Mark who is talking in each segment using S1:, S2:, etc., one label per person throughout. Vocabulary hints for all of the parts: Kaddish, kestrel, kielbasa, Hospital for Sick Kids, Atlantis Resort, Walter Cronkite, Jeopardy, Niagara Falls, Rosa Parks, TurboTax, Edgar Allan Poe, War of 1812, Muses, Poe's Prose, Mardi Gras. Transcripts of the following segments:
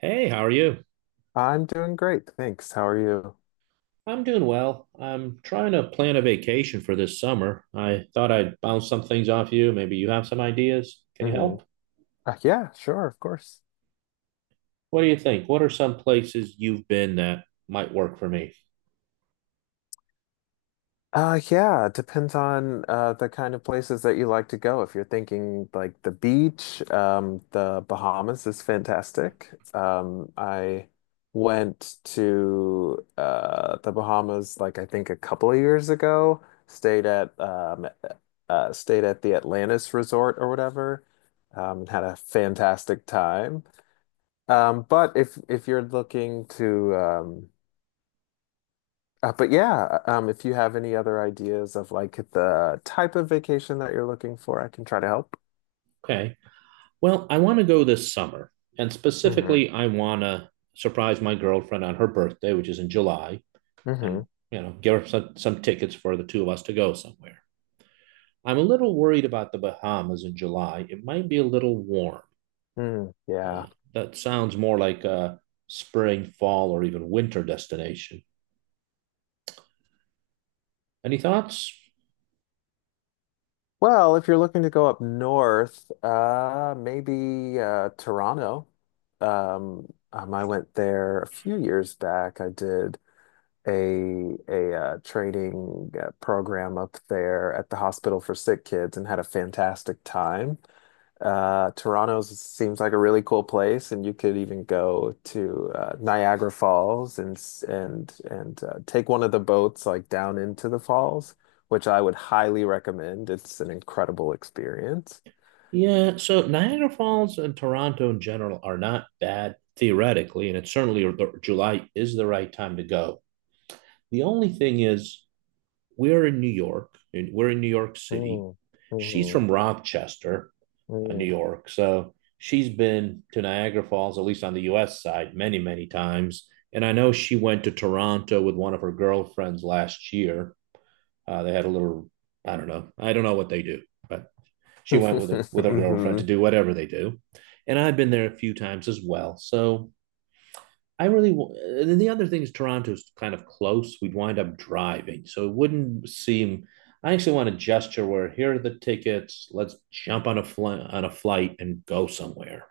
S1: Hey, how are you?
S2: I'm doing great, thanks. How are you?
S1: I'm doing well. I'm trying to plan a vacation for this summer. I thought I'd bounce some things off you. Maybe you have some ideas. Can you
S2: Hmm.
S1: help?
S2: Yeah, sure, of course.
S1: What do you think? What are some places you've been that might work for me?
S2: Yeah, it depends on the kind of places that you like to go. If you're thinking like the beach, the Bahamas is fantastic. I went to the Bahamas like I think a couple of years ago. Stayed at the Atlantis Resort or whatever. And had a fantastic time. But if you're looking to But if you have any other ideas of like the type of vacation that you're looking for, I can try to help.
S1: Okay. Well, I want to go this summer. And
S2: Hmm.
S1: specifically, I want to surprise my girlfriend on her birthday, which is in July, and,
S2: Hmm.
S1: give her some tickets for the two of us to go somewhere. I'm a little worried about the Bahamas in July. It might be a little warm.
S2: Mm,
S1: Uh,
S2: yeah.
S1: that sounds more like a spring, fall, or even winter destination. Any thoughts?
S2: Well, if you're looking to go up north, maybe Toronto. I went there a few years back. I did a training program up there at the hospital for sick kids and had a fantastic time. Toronto seems like a really cool place, and you could even go to Niagara Falls and s- and take one of the boats like down into the falls, which I would highly recommend. It's an incredible experience.
S1: Yeah, so Niagara Falls and Toronto in general are not bad theoretically, and it's certainly July is the right time to go. The only thing is, we're in New York, and we're in New York City.
S2: Mm.
S1: She's
S2: Mhm.
S1: from Rochester, New
S2: Mm.
S1: York, so she's been to Niagara Falls, at least on the U.S. side, many, many times. And I know she went to Toronto with one of her girlfriends last year. They had a little, I don't know what they do, but she went with with her girlfriend to
S2: Mhm.
S1: do whatever they do, and I've been there a few times as well. So and then the other thing is Toronto's kind of close. We'd wind up driving, so it wouldn't seem. I actually want to gesture where here are the tickets. Let's jump on on a flight and go somewhere.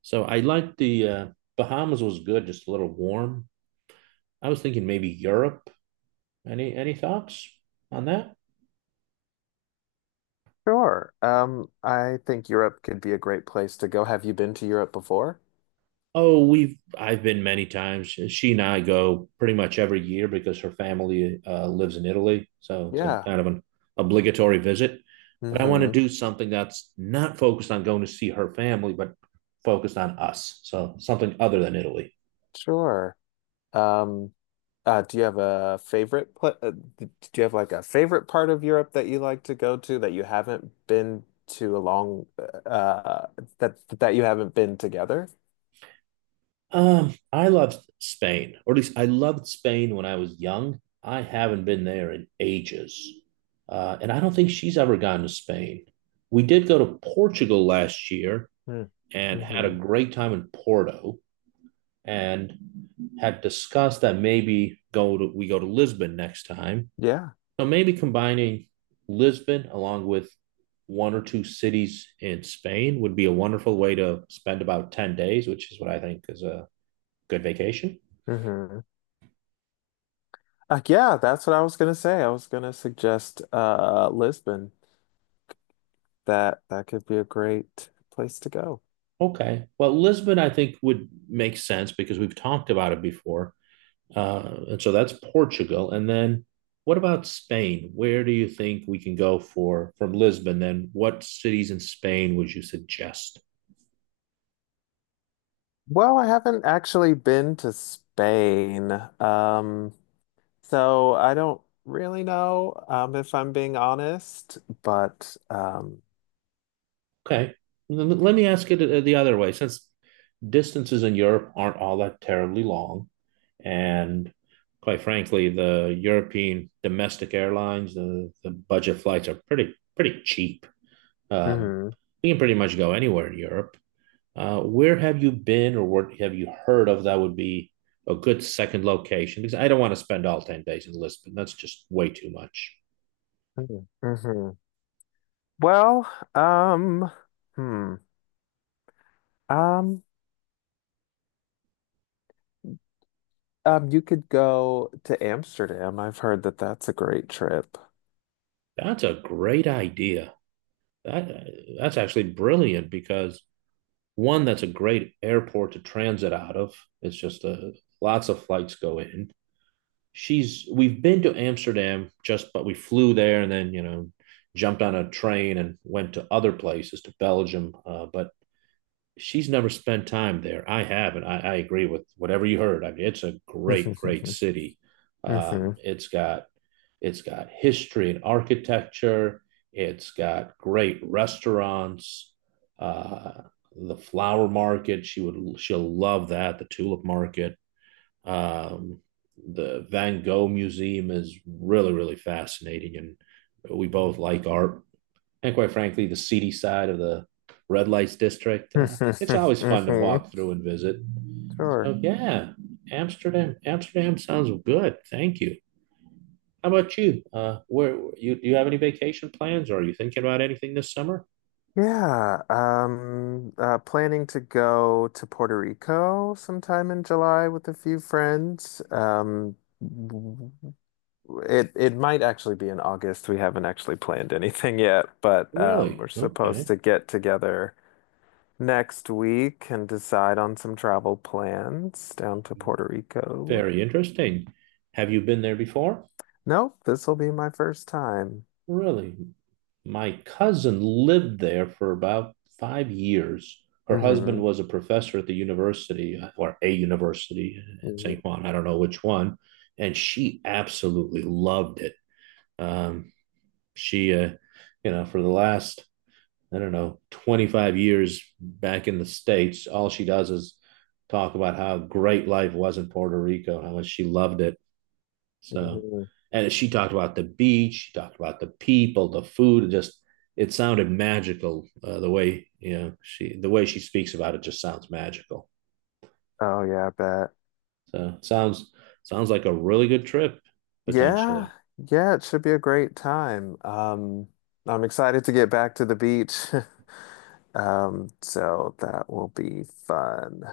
S1: So I like the Bahamas was good, just a little warm. I was thinking maybe Europe. Any thoughts on that?
S2: Sure. I think Europe could be a great place to go. Have you been to Europe before?
S1: Oh, we've I've been many times. She and I go pretty much every year because her family lives in Italy, so it's a
S2: Yeah.
S1: kind of an obligatory visit. But I want to
S2: Hmm.
S1: do something that's not focused on going to see her family, but focused on us. So something other than Italy.
S2: Sure. Um, do you have a favorite pla d- do you have like a favorite part of Europe that you like to go to that you haven't been to a long uh that you haven't been together?
S1: I loved Spain, or at least I loved Spain when I was young. I haven't been there in ages, and I don't think she's ever gone to Spain. We did go to Portugal last year
S2: Hmm.
S1: and had a
S2: Hmm.
S1: great time in Porto and had discussed that maybe go to we go to Lisbon next time.
S2: Yeah.
S1: So maybe combining Lisbon along with one or two cities in Spain would be a wonderful way to spend about 10 days, which is what I think is a good vacation.
S2: Hmm. Yeah, that's what I was gonna say. I was gonna suggest Lisbon. That could be a great place to go.
S1: Okay. Well, Lisbon I think would make sense because we've talked about it before. And so that's Portugal. And then what about Spain? Where do you think we can go for from Lisbon? Then what cities in Spain would you suggest?
S2: Well, I haven't actually been to Spain. Um So I don't really know, if I'm being honest, but
S1: Okay. Let me ask it the other way. Since distances in Europe aren't all that terribly long, and quite frankly, the European domestic airlines, the budget flights are pretty cheap. Um,
S2: mhm.
S1: you can pretty much go anywhere in Europe. Where have you been or what have you heard of that would be a good second location? Because I don't want to spend all 10 days in Lisbon. That's just way too much.
S2: Mhm. Mhm. Well, hmm, um, you could go to Amsterdam. I've heard that that's a great trip.
S1: That's a great idea. That, that's actually brilliant because one, that's a great airport to transit out of. It's just lots of flights go in. She's we've been to Amsterdam just but we flew there and then jumped on a train and went to other places to Belgium. But she's never spent time there. I haven't. I agree with whatever you heard. I mean, it's a great, great
S2: Hmm.
S1: city. Um, it's got it's got history and architecture. It's got great restaurants. Uh, the flower market. She'll love that. The tulip market. Um, the Van Gogh Museum is really really fascinating, and we both like art and quite frankly, the seedy side of the red lights district. It's always fun to
S2: Hmm.
S1: walk through and visit.
S2: Sure.
S1: So yeah, Amsterdam. Amsterdam sounds good. Thank you. How about you? Where you do you have any vacation plans, or are you thinking about anything this summer?
S2: Yeah. Planning to go to Puerto Rico sometime in July with a few friends. It might actually be in August. We haven't actually planned anything yet, but
S1: Really?
S2: we're supposed
S1: Okay.
S2: to get together next week and decide on some travel plans down to Puerto Rico.
S1: Very interesting. Have you been there before?
S2: Nope, this will be my first time.
S1: Really? My cousin lived there for about 5 years. Her husband
S2: Hmm.
S1: was a professor at the university or a university in St.
S2: Hmm.
S1: Juan. I don't know which one. And she absolutely loved it. Um, she, uh, for the last, I don't know, 25 years back in the States, all she does is talk about how great life was in Puerto Rico, how much she loved it. So,
S2: Hmm.
S1: and she talked about the beach, she talked about the people, the food. It sounded magical, the way she speaks about it just sounds magical.
S2: Oh yeah, I bet.
S1: So it sounds like a really good trip
S2: Yeah,
S1: potentially.
S2: yeah, it should be a great time. I'm excited to get back to the beach. So that will be fun.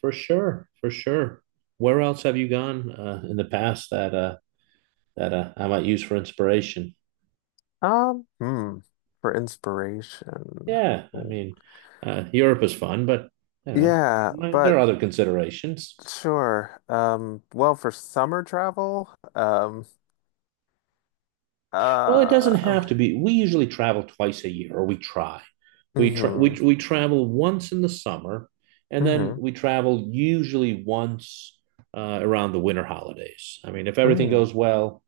S1: For sure, for sure. Where else have you gone in the past that I might use for inspiration?
S2: Um, hmm, for inspiration.
S1: Yeah, I
S2: Hmm.
S1: mean, Europe is fun, but you know,
S2: Yeah,
S1: there are
S2: but.
S1: other considerations.
S2: Sure. Well, for summer travel,
S1: Well, it doesn't
S2: uh,
S1: have to be. We usually travel twice a year, or we try. We try. We
S2: hmm.
S1: we travel once in the summer, and then
S2: Hmm.
S1: we travel usually once around the winter holidays. I mean, if everything
S2: Hmm.
S1: goes well,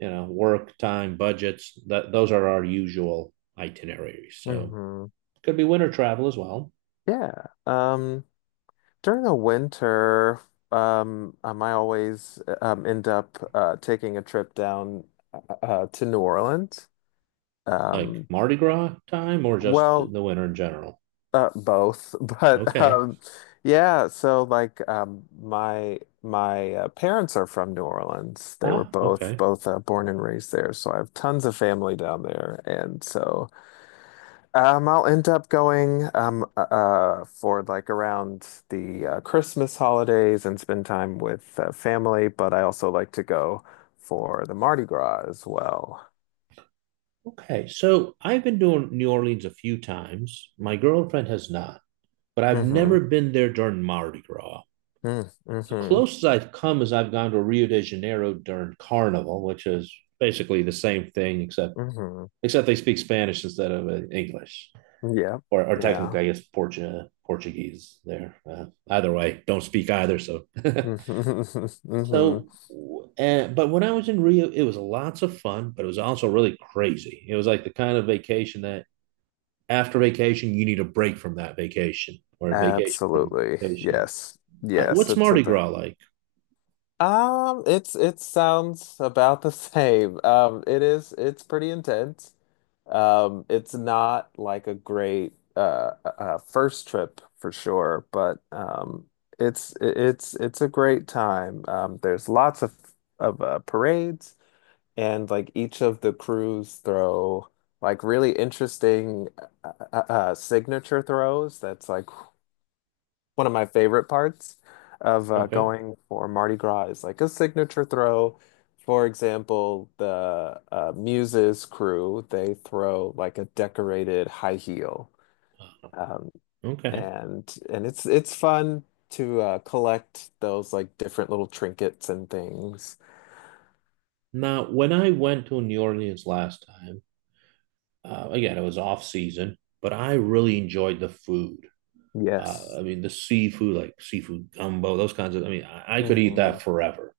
S1: work time, budgets, that those are our usual itineraries. So
S2: Hmm.
S1: it could be winter travel as well,
S2: Yeah. Um, During the winter, I always end up taking a trip down to New Orleans.
S1: like
S2: Um,
S1: Mardi Gras time, or just
S2: well.
S1: the winter in general.
S2: Both, but
S1: Okay.
S2: yeah. So like, my parents are from New Orleans. They were
S1: Ah,
S2: both
S1: okay.
S2: both uh, born and raised there, so I have tons of family down there, and so I'll end up going for like around the Christmas holidays and spend time with family. But I also like to go for the Mardi Gras as well.
S1: Okay, so I've been doing New Orleans a few times. My girlfriend has not, but I've
S2: Mm-hmm.
S1: never been there during Mardi Gras. The
S2: Mm-hmm.
S1: closest I've come is I've gone to Rio de Janeiro during Carnival, which is basically the same thing, except
S2: Mm-hmm.
S1: they speak Spanish instead of English,
S2: Yeah.
S1: or technically,
S2: Yeah.
S1: I guess Portuguese. There, either way, don't speak either. So,
S2: Mm-hmm.
S1: so, but when I was in Rio, it was lots of fun, but it was also really crazy. It was like the kind of vacation that after vacation, you need a break from that vacation or a vacation from
S2: Absolutely.
S1: vacation.
S2: Yes. Yes,
S1: What's Mardi Gras like?
S2: it sounds about the same. It's pretty intense. It's not like a great first trip for sure, but it's a great time. There's lots of parades and like each of the crews throw like really interesting signature throws that's like one of my favorite parts of
S1: Okay,
S2: going for Mardi Gras is like a signature throw. For example, the Muses crew, they throw like a decorated high heel. Um,
S1: okay.
S2: and it's fun to collect those like different little trinkets and things.
S1: Now, when I went to New Orleans last time, again, it was off season, but I really enjoyed the food.
S2: Yes.
S1: I mean, the seafood, like seafood gumbo, those kinds of, I mean, I could eat
S2: Hmm.
S1: that forever.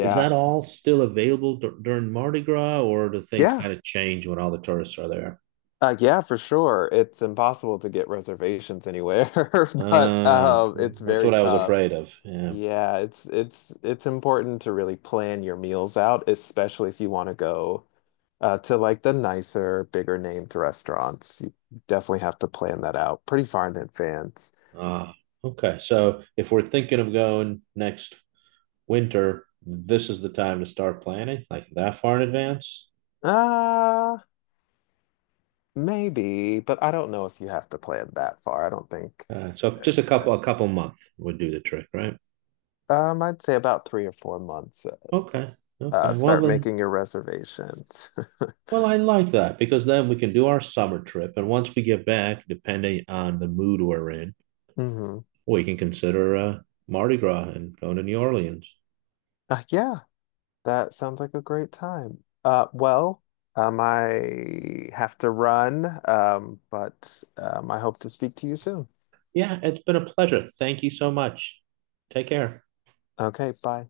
S1: Is that all still available during Mardi Gras, or do things
S2: Yeah.
S1: kind of change when all the tourists are there?
S2: Yeah, for sure. It's impossible to get reservations anywhere, but
S1: Uh, well,
S2: it's
S1: that's
S2: very
S1: what I was
S2: tough.
S1: afraid of. Yeah.
S2: Yeah, it's important to really plan your meals out, especially if you want to go to like the nicer, bigger named restaurants. You definitely have to plan that out pretty far in advance.
S1: Ah, okay. So if we're thinking of going next winter, this is the time to start planning, like that far in advance.
S2: Uh, Maybe, but I don't know if you have to plan that far. I don't think.
S1: So just a couple month would do the trick, right?
S2: I'd say about 3 or 4 months.
S1: Okay. Okay. Well
S2: Start
S1: then,
S2: making your reservations.
S1: well, I like that because then we can do our summer trip, and once we get back, depending on the mood we're in,
S2: Mm-hmm.
S1: we can consider Mardi Gras and going to New Orleans.
S2: Yeah. That sounds like a great time. Well, I have to run, but I hope to speak to you soon.
S1: Yeah, it's been a pleasure. Thank you so much. Take care.
S2: Okay, bye.